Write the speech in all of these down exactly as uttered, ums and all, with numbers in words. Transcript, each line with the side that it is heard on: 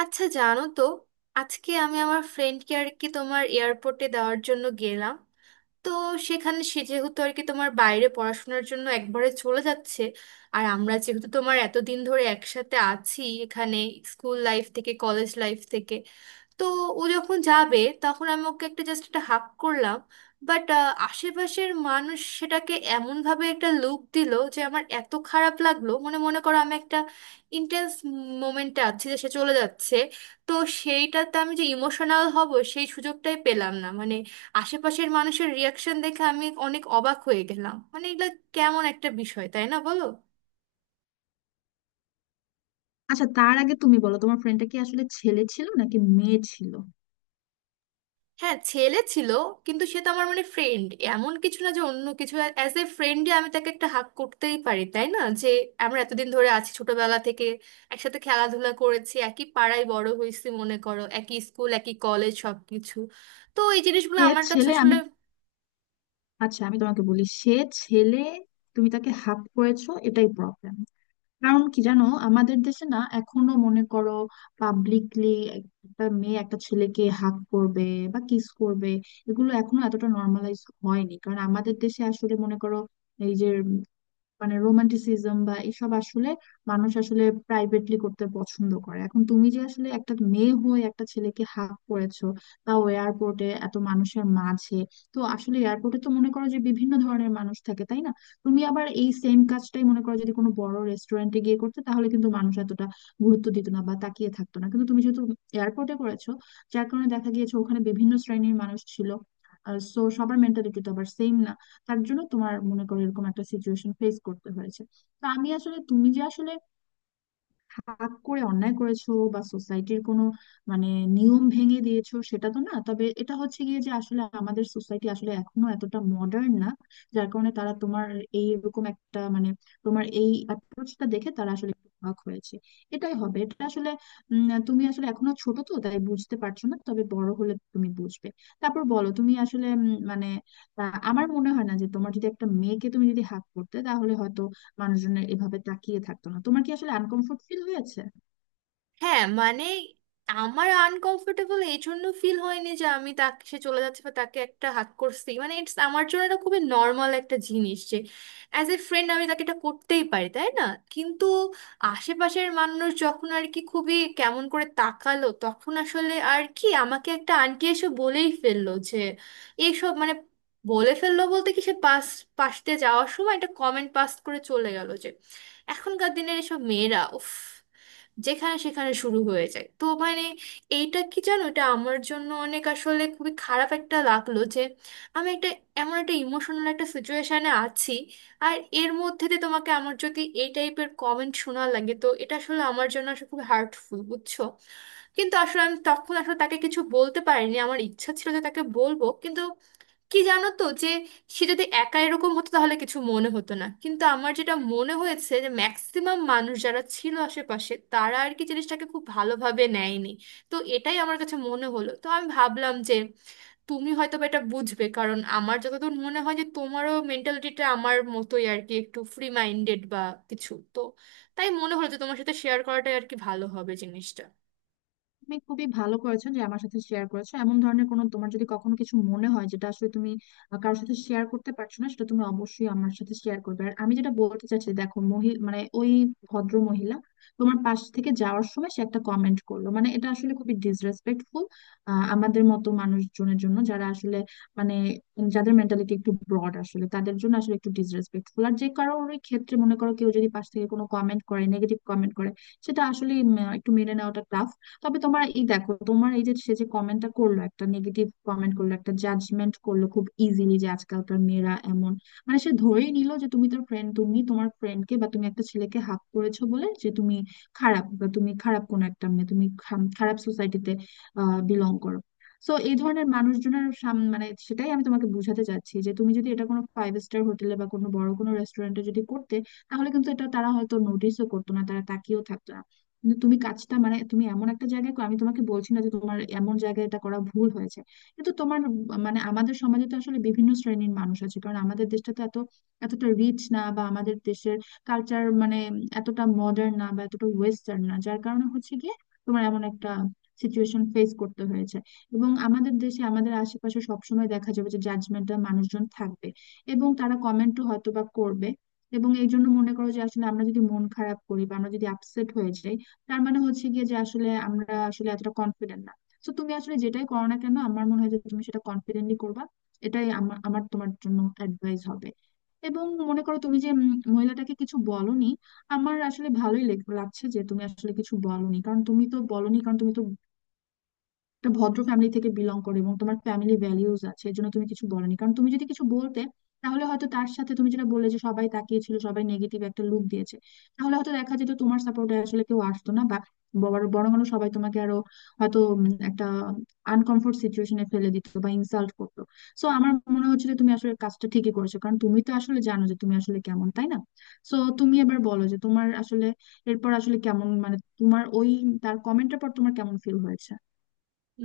right: আচ্ছা, জানো তো, আজকে আমি আমার ফ্রেন্ডকে আর কি তোমার এয়ারপোর্টে দেওয়ার জন্য গেলাম। তো সেখানে সে যেহেতু আর কি তোমার বাইরে পড়াশোনার জন্য একবারে চলে যাচ্ছে, আর আমরা যেহেতু তোমার এতদিন ধরে একসাথে আছি এখানে, স্কুল লাইফ থেকে কলেজ লাইফ থেকে। তো ও যখন যাবে তখন আমি ওকে একটা জাস্ট একটা হাক করলাম। বাট আশেপাশের মানুষ সেটাকে এমনভাবে একটা লুক দিল যে আমার এত খারাপ লাগলো, মনে মনে করো আমি একটা ইন্টেন্স মোমেন্টে আছি যে সে চলে যাচ্ছে। তো সেইটাতে আমি যে ইমোশনাল হব সেই সুযোগটাই পেলাম না, মানে আশেপাশের মানুষের রিয়াকশন দেখে আমি অনেক অবাক হয়ে গেলাম। মানে এগুলো কেমন একটা বিষয়, তাই না, বলো?
left: আচ্ছা, তার আগে তুমি বলো, তোমার ফ্রেন্ডটা কি আসলে ছেলে ছিল নাকি মেয়ে ছিল?
right: হ্যাঁ, ছেলে ছিল। কিন্তু সে তো আমার মানে ফ্রেন্ড, এমন কিছু না যে অন্য কিছু। অ্যাজ এ ফ্রেন্ডে আমি তাকে একটা হাক করতেই পারি, তাই না? যে আমরা এতদিন ধরে আছি, ছোটবেলা থেকে একসাথে খেলাধুলা করেছি, একই পাড়ায় বড় হয়েছি, মনে করো একই স্কুল একই কলেজ সবকিছু। তো এই জিনিসগুলো
left: সে
right: আমার কাছে
left: ছেলে।
right: আসলে।
left: আমি আচ্ছা, আমি তোমাকে বলি, সে ছেলে। তুমি তাকে হাত করেছো, এটাই প্রবলেম। কারণ কি জানো, আমাদের দেশে না এখনো মনে করো পাবলিকলি একটা মেয়ে একটা ছেলেকে হাত করবে বা কিস করবে, এগুলো এখনো এতটা নর্মালাইজ হয়নি। কারণ আমাদের দেশে আসলে মনে করো এই যে মানে রোমান্টিসিজম বা এসব আসলে মানুষ আসলে প্রাইভেটলি করতে পছন্দ করে। এখন তুমি যে আসলে একটা মেয়ে হয়ে একটা ছেলেকে হাত করেছো, তাও এয়ারপোর্টে এত মানুষের মাঝে, তো আসলে এয়ারপোর্টে তো মনে করো যে বিভিন্ন ধরনের মানুষ থাকে, তাই না? তুমি আবার এই সেম কাজটাই মনে করো যদি কোনো বড় রেস্টুরেন্টে গিয়ে করতে, তাহলে কিন্তু মানুষ এতটা গুরুত্ব দিত না বা তাকিয়ে থাকতো না, কিন্তু তুমি যেহেতু এয়ারপোর্টে করেছো, যার কারণে দেখা গিয়েছে ওখানে বিভিন্ন শ্রেণীর মানুষ ছিল। সো সবার মেন্টালিটি তো আবার সেম না, তার জন্য তোমার মনে করো এরকম একটা সিচুয়েশন ফেস করতে হয়েছে। তো আমি আসলে তুমি যে আসলে হাত করে অন্যায় করেছো বা সোসাইটির কোনো মানে নিয়ম ভেঙে দিয়েছো, সেটা তো না। তবে এটা হচ্ছে গিয়ে যে আসলে আমাদের সোসাইটি আসলে এখনো এতটা মডার্ন না, যার কারণে তারা তোমার এই এরকম একটা মানে তোমার এই অ্যাপ্রোচটা দেখে তারা আসলে একটু অবাক হয়েছে। এটাই হবে, এটা আসলে উম, তুমি আসলে এখনো ছোট তো, তাই বুঝতে পারছো না, তবে বড় হলে তুমি বুঝবে। তারপর বলো, তুমি আসলে উম, মানে আহ, আমার মনে হয় না যে তোমার যদি একটা মেয়েকে তুমি যদি হাত করতে তাহলে মানুষজনের এভাবে তাকিয়ে থাকতো না। তোমার কি আসলে আনকমফোর্ট ফিল হয়েছে?
right: হ্যাঁ মানে, আমার আনকমফোর্টেবল এই জন্য ফিল হয়নি যে আমি তাকে, সে চলে যাচ্ছে বা তাকে একটা হাত করছি, মানে ইটস, আমার জন্য এটা খুবই নর্মাল একটা জিনিস যে অ্যাজ এ ফ্রেন্ড আমি তাকে এটা করতেই পারি, তাই না? কিন্তু আশেপাশের মানুষ যখন আর কি খুবই কেমন করে তাকালো, তখন আসলে আর কি আমাকে একটা আন্টি এসে বলেই ফেললো যে এইসব মানে, বলে ফেললো বলতে কি, সে পাস পাশ দিয়ে যাওয়ার সময় একটা কমেন্ট পাস করে চলে গেল যে এখনকার দিনের এসব মেয়েরা উফ, যেখানে সেখানে শুরু হয়ে যায়। তো মানে এইটা কি জানো, এটা আমার জন্য অনেক আসলে খুবই খারাপ একটা লাগলো যে আমি একটা, এমন একটা ইমোশনাল একটা সিচুয়েশনে আছি আর এর মধ্যে দিয়ে তোমাকে আমার যদি এই টাইপের কমেন্ট শোনা লাগে, তো এটা আসলে আমার জন্য আসলে খুব হার্টফুল, বুঝছো? কিন্তু আসলে আমি তখন আসলে তাকে কিছু বলতে পারিনি, আমার ইচ্ছা ছিল যে তাকে বলবো, কিন্তু কি জানো তো যে সে যদি একা এরকম হতো তাহলে কিছু মনে হতো না, কিন্তু আমার যেটা মনে হয়েছে যে ম্যাক্সিমাম মানুষ যারা ছিল আশেপাশে, তারা আর কি জিনিসটাকে খুব ভালোভাবে নেয়নি। তো এটাই আমার কাছে মনে হলো, তো আমি ভাবলাম যে তুমি হয়তো বা এটা বুঝবে, কারণ আমার যতদূর মনে হয় যে তোমারও মেন্টালিটিটা আমার মতোই, আর কি একটু ফ্রি মাইন্ডেড বা কিছু। তো তাই মনে হলো যে তোমার সাথে শেয়ার করাটাই আর কি ভালো হবে জিনিসটা।
left: তুমি খুবই ভালো করেছো যে আমার সাথে শেয়ার করেছো। এমন ধরনের কোনো তোমার যদি কখনো কিছু মনে হয় যেটা আসলে তুমি আহ, কারোর সাথে শেয়ার করতে পারছো না, সেটা তুমি অবশ্যই আমার সাথে শেয়ার করবে। আর আমি যেটা বলতে চাচ্ছি, দেখো মহি মানে ওই ভদ্র মহিলা তোমার পাশ থেকে যাওয়ার সময় সে একটা কমেন্ট করলো, মানে এটা আসলে খুবই ডিসরেসপেক্টফুল আমাদের মতো মানুষজনের জন্য যারা আসলে মানে যাদের মেন্টালিটি একটু ব্রড আসলে, তাদের জন্য আসলে একটু ডিসরেসপেক্টফুল। আর যে কারোর ওই ক্ষেত্রে মনে করো কেউ যদি পাশ থেকে কোনো কমেন্ট করে, নেগেটিভ কমেন্ট করে, সেটা আসলে একটু মেনে নেওয়াটা টাফ। তবে তোমার এই দেখো, তোমার এই যে সে যে কমেন্টটা করলো, একটা নেগেটিভ কমেন্ট করলো, একটা জাজমেন্ট করলো খুব ইজিলি যে আজকালকার মেয়েরা এমন, মানে সে ধরেই নিল যে তুমি তোর ফ্রেন্ড তুমি তোমার ফ্রেন্ডকে বা তুমি একটা ছেলেকে হাত করেছো বলে যে তুমি খারাপ বা তুমি খারাপ কোন একটা মেয়ে, তুমি খাম- খারাপ সোসাইটিতে বিলং করো। তো এই ধরনের মানুষজনের সাম মানে সেটাই আমি তোমাকে বুঝাতে চাচ্ছি যে তুমি যদি এটা কোনো ফাইভ স্টার হোটেলে বা কোনো বড় কোনো রেস্টুরেন্টে যদি করতে, তাহলে কিন্তু এটা তারা হয়তো নোটিশও করতো না, তারা তাকিয়েও থাকতো। কিন্তু তুমি কাজটা মানে তুমি এমন একটা জায়গায় কর- আমি তোমাকে বলছি না যে তোমার এমন জায়গায় এটা করা ভুল হয়েছে, কিন্তু তোমার উম মানে আমাদের সমাজে তো আসলে বিভিন্ন শ্রেণীর মানুষ আছে, কারণ আমাদের দেশটা তো এত এতটা রিচ না, বা আমাদের দেশের কালচার মানে এতটা মডার্ন না বা এতটা ওয়েস্টার্ন না, যার কারণে হচ্ছে গিয়ে তোমার এমন একটা সিচুয়েশন ফেস করতে হয়েছে। এবং আমাদের দেশে আমাদের আশেপাশে সবসময় দেখা যাবে যে জাজমেন্টাল মানুষজন থাকবে এবং তারা কমেন্টও হয়তো বা করবে। এবং এই জন্য মনে করো যে আসলে আমরা যদি মন খারাপ করি বা আমরা যদি আপসেট হয়ে যাই, তার মানে হচ্ছে গিয়ে যে আসলে আমরা আসলে এতটা কনফিডেন্ট না। তো তুমি আসলে যেটাই করো না কেন, আমার মনে হয় যে তুমি সেটা কনফিডেন্টলি করবা। এটাই আমার আমার তোমার জন্য অ্যাডভাইস হবে। এবং মনে করো তুমি যে উম, মহিলাটাকে কিছু বলনি, আমার আসলে ভালোই লেগ- লাগছে যে তুমি আসলে কিছু বলনি। কারণ তুমি তো বলনি কারণ তুমি তো একটা ভদ্র ফ্যামিলি থেকে বিলং করে এবং তোমার ফ্যামিলি ভ্যালিউজ আছে, এর জন্য তুমি কিছু বলনি। কারণ তুমি যদি কিছু বলতে, তাহলে হয়তো তার সাথে তুমি যেটা বললে যে সবাই তাকিয়েছিল, সবাই নেগেটিভ একটা লুক দিয়েছে, তাহলে হয়তো দেখা যেত তোমার সাপোর্টে আসলে কেউ আসতো না, বা বড়- বরং আরো সবাই তোমাকে আরো হয়তো উম, একটা আনকমফোর্ট সিচুয়েশনে ফেলে দিত বা ইনসাল্ট করতো। সো আমার মনে হচ্ছে যে তুমি আসলে কাজটা ঠিকই করেছো, কারণ তুমি তো আসলে জানো যে তুমি আসলে কেমন, তাই না? সো তুমি এবার বলো যে তোমার আসলে এরপর আসলে কেমন মানে তোমার ওই তার কমেন্টের পর তোমার কেমন ফিল হয়েছে?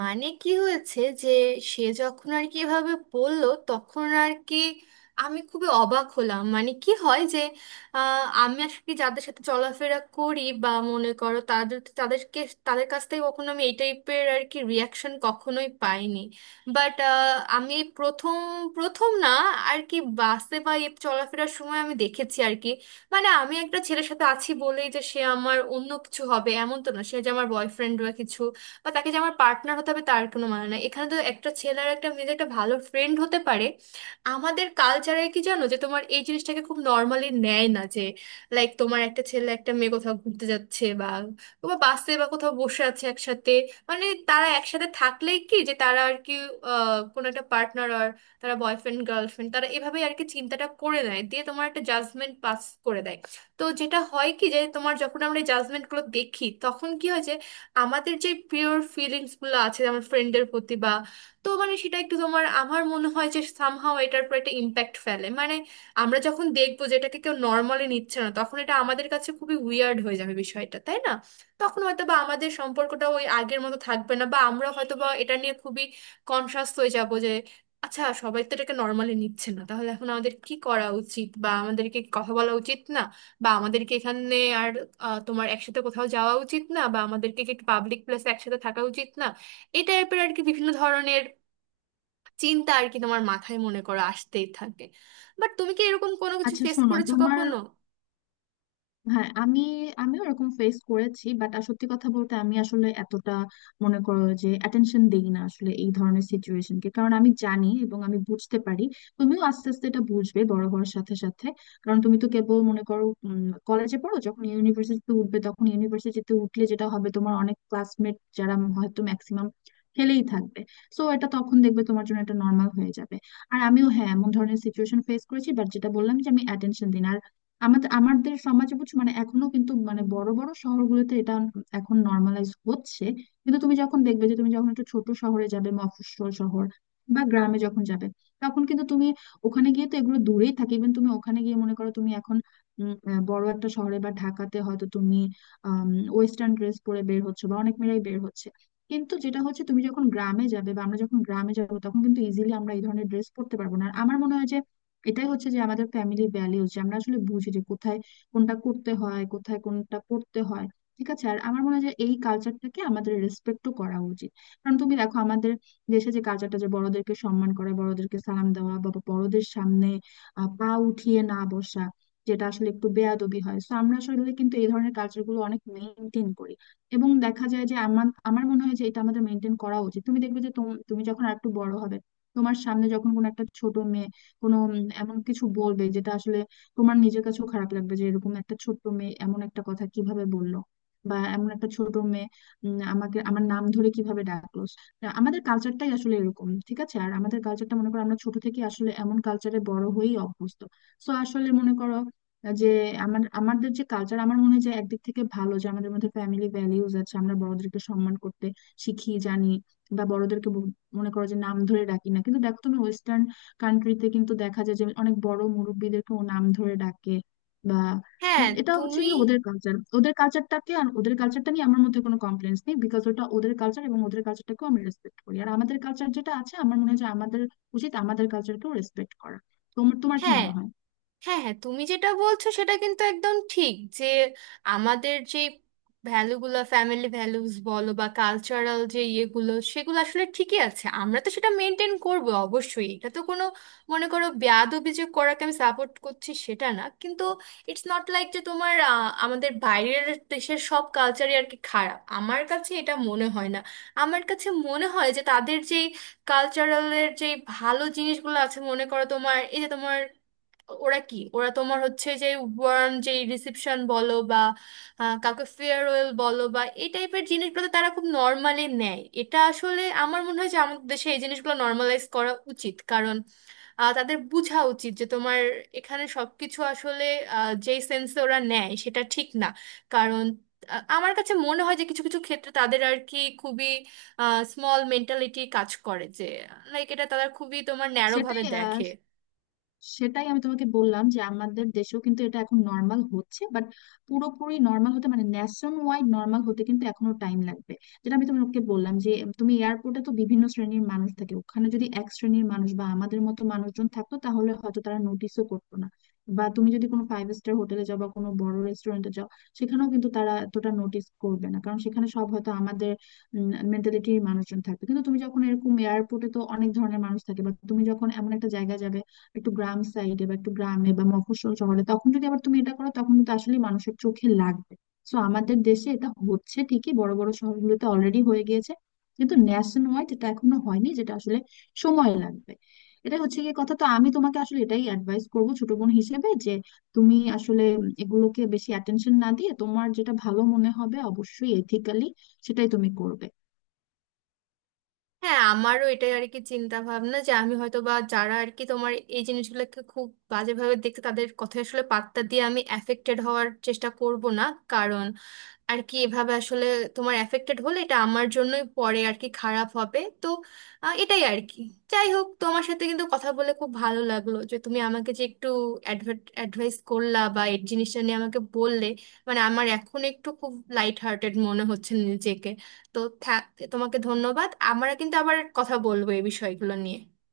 right: মানে কি হয়েছে যে সে যখন আর কি এভাবে বললো তখন আর কি আমি খুবই অবাক হলাম। মানে কি হয় যে আহ, আমি আর কি যাদের সাথে চলাফেরা করি বা মনে করো, তাদের তাদেরকে তাদের কাছ থেকে কখনো আমি এই টাইপের আর কি রিয়াকশন কখনোই পাইনি। বাট আমি এই প্রথম প্রথম না আর কি বাসে বা এই চলাফেরার সময় আমি দেখেছি আর কি মানে আমি একটা ছেলের সাথে আছি বলেই যে সে আমার অন্য কিছু হবে এমন তো না, সে যে আমার বয়ফ্রেন্ড বা কিছু, বা তাকে যে আমার পার্টনার হতে হবে তার কোনো মানে না। এখানে তো একটা ছেলে আর একটা মেয়ে যে একটা ভালো ফ্রেন্ড হতে পারে। আমাদের কালচারে কি জানো, যে তোমার এই জিনিসটাকে খুব নর্মালি নেয় না, যে লাইক তোমার একটা ছেলে একটা মেয়ে কোথাও ঘুরতে যাচ্ছে বা বা বাসে বা কোথাও বসে আছে একসাথে, মানে তারা একসাথে থাকলেই কি যে তারা আর কি আহ, কোনো একটা পার্টনার আর, তারা বয়ফ্রেন্ড গার্লফ্রেন্ড, তারা এভাবেই আর কি চিন্তাটা করে নেয়, দিয়ে তোমার একটা জাজমেন্ট পাস করে দেয়। তো যেটা হয় কি যে তোমার যখন আমরা জাজমেন্ট গুলো দেখি তখন কি হয় যে আমাদের যে পিওর ফিলিংস গুলো আছে আমার ফ্রেন্ডের প্রতি বা, তো মানে সেটা একটু তোমার, আমার মনে হয় যে সামহাও এটার উপর একটা ইম্প্যাক্ট ফেলে, মানে আমরা যখন দেখবো যে এটাকে কেউ নর্মালি নিচ্ছে না, তখন এটা আমাদের কাছে খুবই উইয়ার্ড হয়ে যাবে বিষয়টা, তাই না? তখন হয়তো বা আমাদের সম্পর্কটা ওই আগের মতো থাকবে না, বা আমরা হয়তো বা এটা নিয়ে খুবই কনসাস হয়ে যাব যে আচ্ছা, সবাই তো এটাকে নর্মালি নিচ্ছে না, তাহলে এখন আমাদের কি করা উচিত, বা আমাদেরকে কথা বলা উচিত না, বা আমাদেরকে এখানে আর আহ, তোমার একসাথে কোথাও যাওয়া উচিত না, বা আমাদেরকে কি একটু পাবলিক প্লেসে একসাথে থাকা উচিত না, এই টাইপের আর কি বিভিন্ন ধরনের চিন্তা আর কি তোমার মাথায় মনে করো আসতেই থাকে। বাট তুমি কি এরকম কোনো কিছু
left: আচ্ছা
right: ফেস
left: শোনো,
right: করেছো
left: তোমার
right: কখনো?
left: হ্যাঁ আমি, আমি ওরকম ফেস করেছি, বাট সত্যি কথা বলতে আমি আসলে এতটা মনে করো যে অ্যাটেনশন দেই না আসলে এই ধরনের সিচুয়েশনকে, কারণ আমি জানি এবং আমি বুঝতে পারি। তুমিও আস্তে আস্তে এটা বুঝবে বড় হওয়ার সাথে সাথে। কারণ তুমি তো কেবল মনে করো কলেজে পড়ো, যখন ইউনিভার্সিটিতে উঠবে, তখন ইউনিভার্সিটিতে উঠলে যেটা হবে তোমার অনেক ক্লাসমেট যারা হয়তো ম্যাক্সিমাম ফেলেই থাকবে। সো এটা তখন দেখবে তোমার জন্য এটা নর্মাল হয়ে যাবে। আর আমিও হ্যাঁ, এমন ধরনের সিচুয়েশন ফেস করেছি, বাট যেটা বললাম যে আমি অ্যাটেনশন দিই না। আমাদের আমাদের সমাজে বুঝছো, মানে এখনো কিন্তু মানে বড় বড় শহরগুলোতে এটা এখন নর্মালাইজ হচ্ছে। কিন্তু তুমি যখন দেখবে যে তুমি যখন একটু ছোট শহরে যাবে, মফস্বল শহর বা গ্রামে যখন যাবে, তখন কিন্তু তুমি ওখানে গিয়ে তো এগুলো দূরেই থাকে। ইভেন তুমি ওখানে গিয়ে মনে করো তুমি এখন উম, আহ, বড় একটা শহরে বা ঢাকাতে হয়তো তুমি ওয়েস্টার্ন ড্রেস পরে বের হচ্ছে বা অনেক মেয়েরাই বের হচ্ছে, কিন্তু যেটা হচ্ছে তুমি যখন গ্রামে যাবে বা আমরা যখন গ্রামে যাবো, তখন কিন্তু ইজিলি আমরা এই ধরনের ড্রেস পরতে পারবো না। আর আমার মনে হয় যে এটাই হচ্ছে যে আমাদের ফ্যামিলি ভ্যালিউজ, যে আমরা আসলে বুঝি যে কোথায় কোনটা করতে হয়, কোথায় কোনটা করতে হয়। ঠিক আছে? আর আমার মনে হয় যে এই কালচারটাকে আমাদের রেসপেক্টও করা উচিত। কারণ তুমি দেখো আমাদের দেশে যে কালচারটা, যে বড়দেরকে সম্মান করা, বড়দেরকে সালাম দেওয়া, বা বড়দের সামনে আহ, পা উঠিয়ে না বসা, যেটা আসলে একটু বেয়াদবি হয়, তো আমরা আসলে কিন্তু এই ধরনের কালচারগুলো অনেক মেনটেন করি। এবং দেখা যায় যে আমার আমার মনে হয় যে এটা আমাদের মেনটেন করা উচিত। তুমি দেখবে যে তোম- তুমি যখন আর একটু বড় হবে, তোমার সামনে যখন কোনো একটা ছোট মেয়ে কোনো উম, এমন কিছু বলবে যেটা আসলে তোমার নিজের কাছেও খারাপ লাগবে যে এরকম একটা ছোট্ট মেয়ে এমন একটা কথা কিভাবে বললো, বা এমন একটা ছোট মেয়ে উম, আমাকে আমার নাম ধরে কিভাবে ডাকলো। তা আমাদের কালচারটাই আসলে এরকম, ঠিক আছে? আর আমাদের কালচারটা মনে করো আমরা ছোট থেকে আসলে এমন কালচারে বড় হয়েই অভ্যস্ত। সো আসলে মনে করো যে আমার আমাদের যে কালচার, আমার মনে হয় যে একদিক থেকে ভালো যে আমাদের মধ্যে ফ্যামিলি ভ্যালিউজ আছে, আমরা বড়দেরকে সম্মান করতে শিখি, জানি, বা বড়দেরকে ব- মনে করো যে নাম ধরে ডাকি না। কিন্তু দেখো তুমি ওয়েস্টার্ন কান্ট্রিতে কিন্তু দেখা যায় যে অনেক বড় মুরব্বিদেরকেও নাম ধরে ডাকে বা
right: হ্যাঁ।
left: এটা হচ্ছে
right: তুমি।
left: কি ওদের কালচার। ওদের কালচারটাকে আর ওদের কালচারটা নিয়ে আমার মধ্যে কোনো কমপ্লেন্স নেই, বিকজ ওটা ওদের কালচার এবং ওদের কালচারটাকেও আমি রেসপেক্ট করি। আর আমাদের কালচার যেটা আছে, আমার মনে হয় যে আমাদের উচিত আমাদের কালচারকেও রেসপেক্ট করা। তোমার তোমার কি
right: হ্যাঁ
left: মনে হয়?
right: হ্যাঁ হ্যাঁ তুমি যেটা বলছো সেটা কিন্তু একদম ঠিক, যে আমাদের যে ভ্যালুগুলো, ফ্যামিলি ভ্যালুস বলো বা কালচারাল যে ইয়েগুলো, সেগুলো আসলে ঠিকই আছে, আমরা তো সেটা মেনটেন করব অবশ্যই। এটা তো কোনো, মনে করো, বেয়াদবি যে করাকে আমি সাপোর্ট করছি সেটা না। কিন্তু ইটস নট লাইক যে তোমার আহ, আমাদের বাইরের দেশের সব কালচারই আর কি খারাপ, আমার কাছে এটা মনে হয় না। আমার কাছে মনে হয় যে তাদের যেই কালচারালের যে ভালো জিনিসগুলো আছে, মনে করো তোমার এই যে তোমার, ওরা কি ওরা তোমার হচ্ছে যে ওয়ার্ম যে রিসেপশন বলো বা আহ, কাউকে ফেয়ারওয়েল বলো, বা এই টাইপের জিনিসগুলো তারা খুব নর্মালি নেয়, এটা আসলে আমার মনে হয় যে আমাদের দেশে এই জিনিসগুলো নর্মালাইজ করা উচিত। কারণ আহ, তাদের বোঝা উচিত যে তোমার এখানে সবকিছু আসলে আহ, যেই সেন্সে ওরা নেয় সেটা ঠিক না। কারণ আহ, আমার কাছে মনে হয় যে কিছু কিছু ক্ষেত্রে তাদের আর কি খুবই স্মল মেন্টালিটি কাজ করে, যে লাইক এটা তারা খুবই তোমার ন্যারো ভাবে
left: সেটাই
right: দেখে।
left: সেটাই আমি তোমাকে বললাম যে আমাদের দেশেও কিন্তু এটা এখন নর্মাল হচ্ছে, বাট পুরোপুরি নর্মাল হতে মানে ন্যাশন ওয়াইড নর্মাল হতে কিন্তু এখনো টাইম লাগবে। যেটা আমি তোমাকে বললাম যে তুমি এয়ারপোর্টে তো বিভিন্ন শ্রেণীর মানুষ থাকে, ওখানে যদি এক শ্রেণীর মানুষ বা আমাদের মতো মানুষজন থাকতো তাহলে হয়তো তারা নোটিশও করতো না। বা তুমি যদি কোনো ফাইভ স্টার হোটেলে যাও বা কোনো বড় রেস্টুরেন্টে যাও, সেখানেও কিন্তু তারা এতটা নোটিস করবে না, কারণ সেখানে সব হয়তো আমাদের মেন্টালিটির মানুষজন থাকবে। কিন্তু তুমি যখন এরকম এয়ারপোর্টে তো অনেক ধরনের মানুষ থাকে, বা তুমি যখন এমন একটা জায়গায় যাবে একটু গ্রাম সাইডে বা একটু গ্রামে বা মফস্বল শহরে, তখন যদি আবার তুমি এটা করো তখন কিন্তু আসলে মানুষের চোখে লাগবে। তো আমাদের দেশে এটা হচ্ছে ঠিকই বড় বড় শহরগুলোতে অলরেডি হয়ে গিয়েছে, কিন্তু ন্যাশন ওয়াইড এটা এখনো হয়নি, যেটা আসলে সময় লাগবে। এটা হচ্ছে গিয়ে কথা। তো আমি তোমাকে আসলে এটাই অ্যাডভাইস করবো ছোট বোন হিসেবে যে তুমি আসলে এগুলোকে বেশি অ্যাটেনশন না দিয়ে তোমার যেটা ভালো মনে হবে, অবশ্যই এথিক্যালি, সেটাই তুমি করবে।
right: হ্যাঁ, আমারও এটাই আর কি চিন্তা ভাবনা যে আমি হয়তো বা যারা আর কি তোমার এই জিনিসগুলোকে খুব বাজেভাবে দেখতে, তাদের কথা আসলে পাত্তা দিয়ে আমি অ্যাফেক্টেড হওয়ার চেষ্টা করব না। কারণ আর কি এভাবে আসলে তোমার এফেক্টেড হলে এটা আমার জন্যই পরে আর কি খারাপ হবে। তো আহ, এটাই আর কি যাই হোক, তোমার সাথে কিন্তু কথা বলে খুব ভালো লাগলো যে তুমি আমাকে যে একটু অ্যাডভাইস করলা বা এই জিনিসটা নিয়ে আমাকে বললে। মানে আমার এখন একটু খুব লাইট হার্টেড মনে হচ্ছে নিজেকে। তো থ্যা- তোমাকে ধন্যবাদ, আমরা কিন্তু আবার কথা বলবো এই বিষয়গুলো নিয়ে।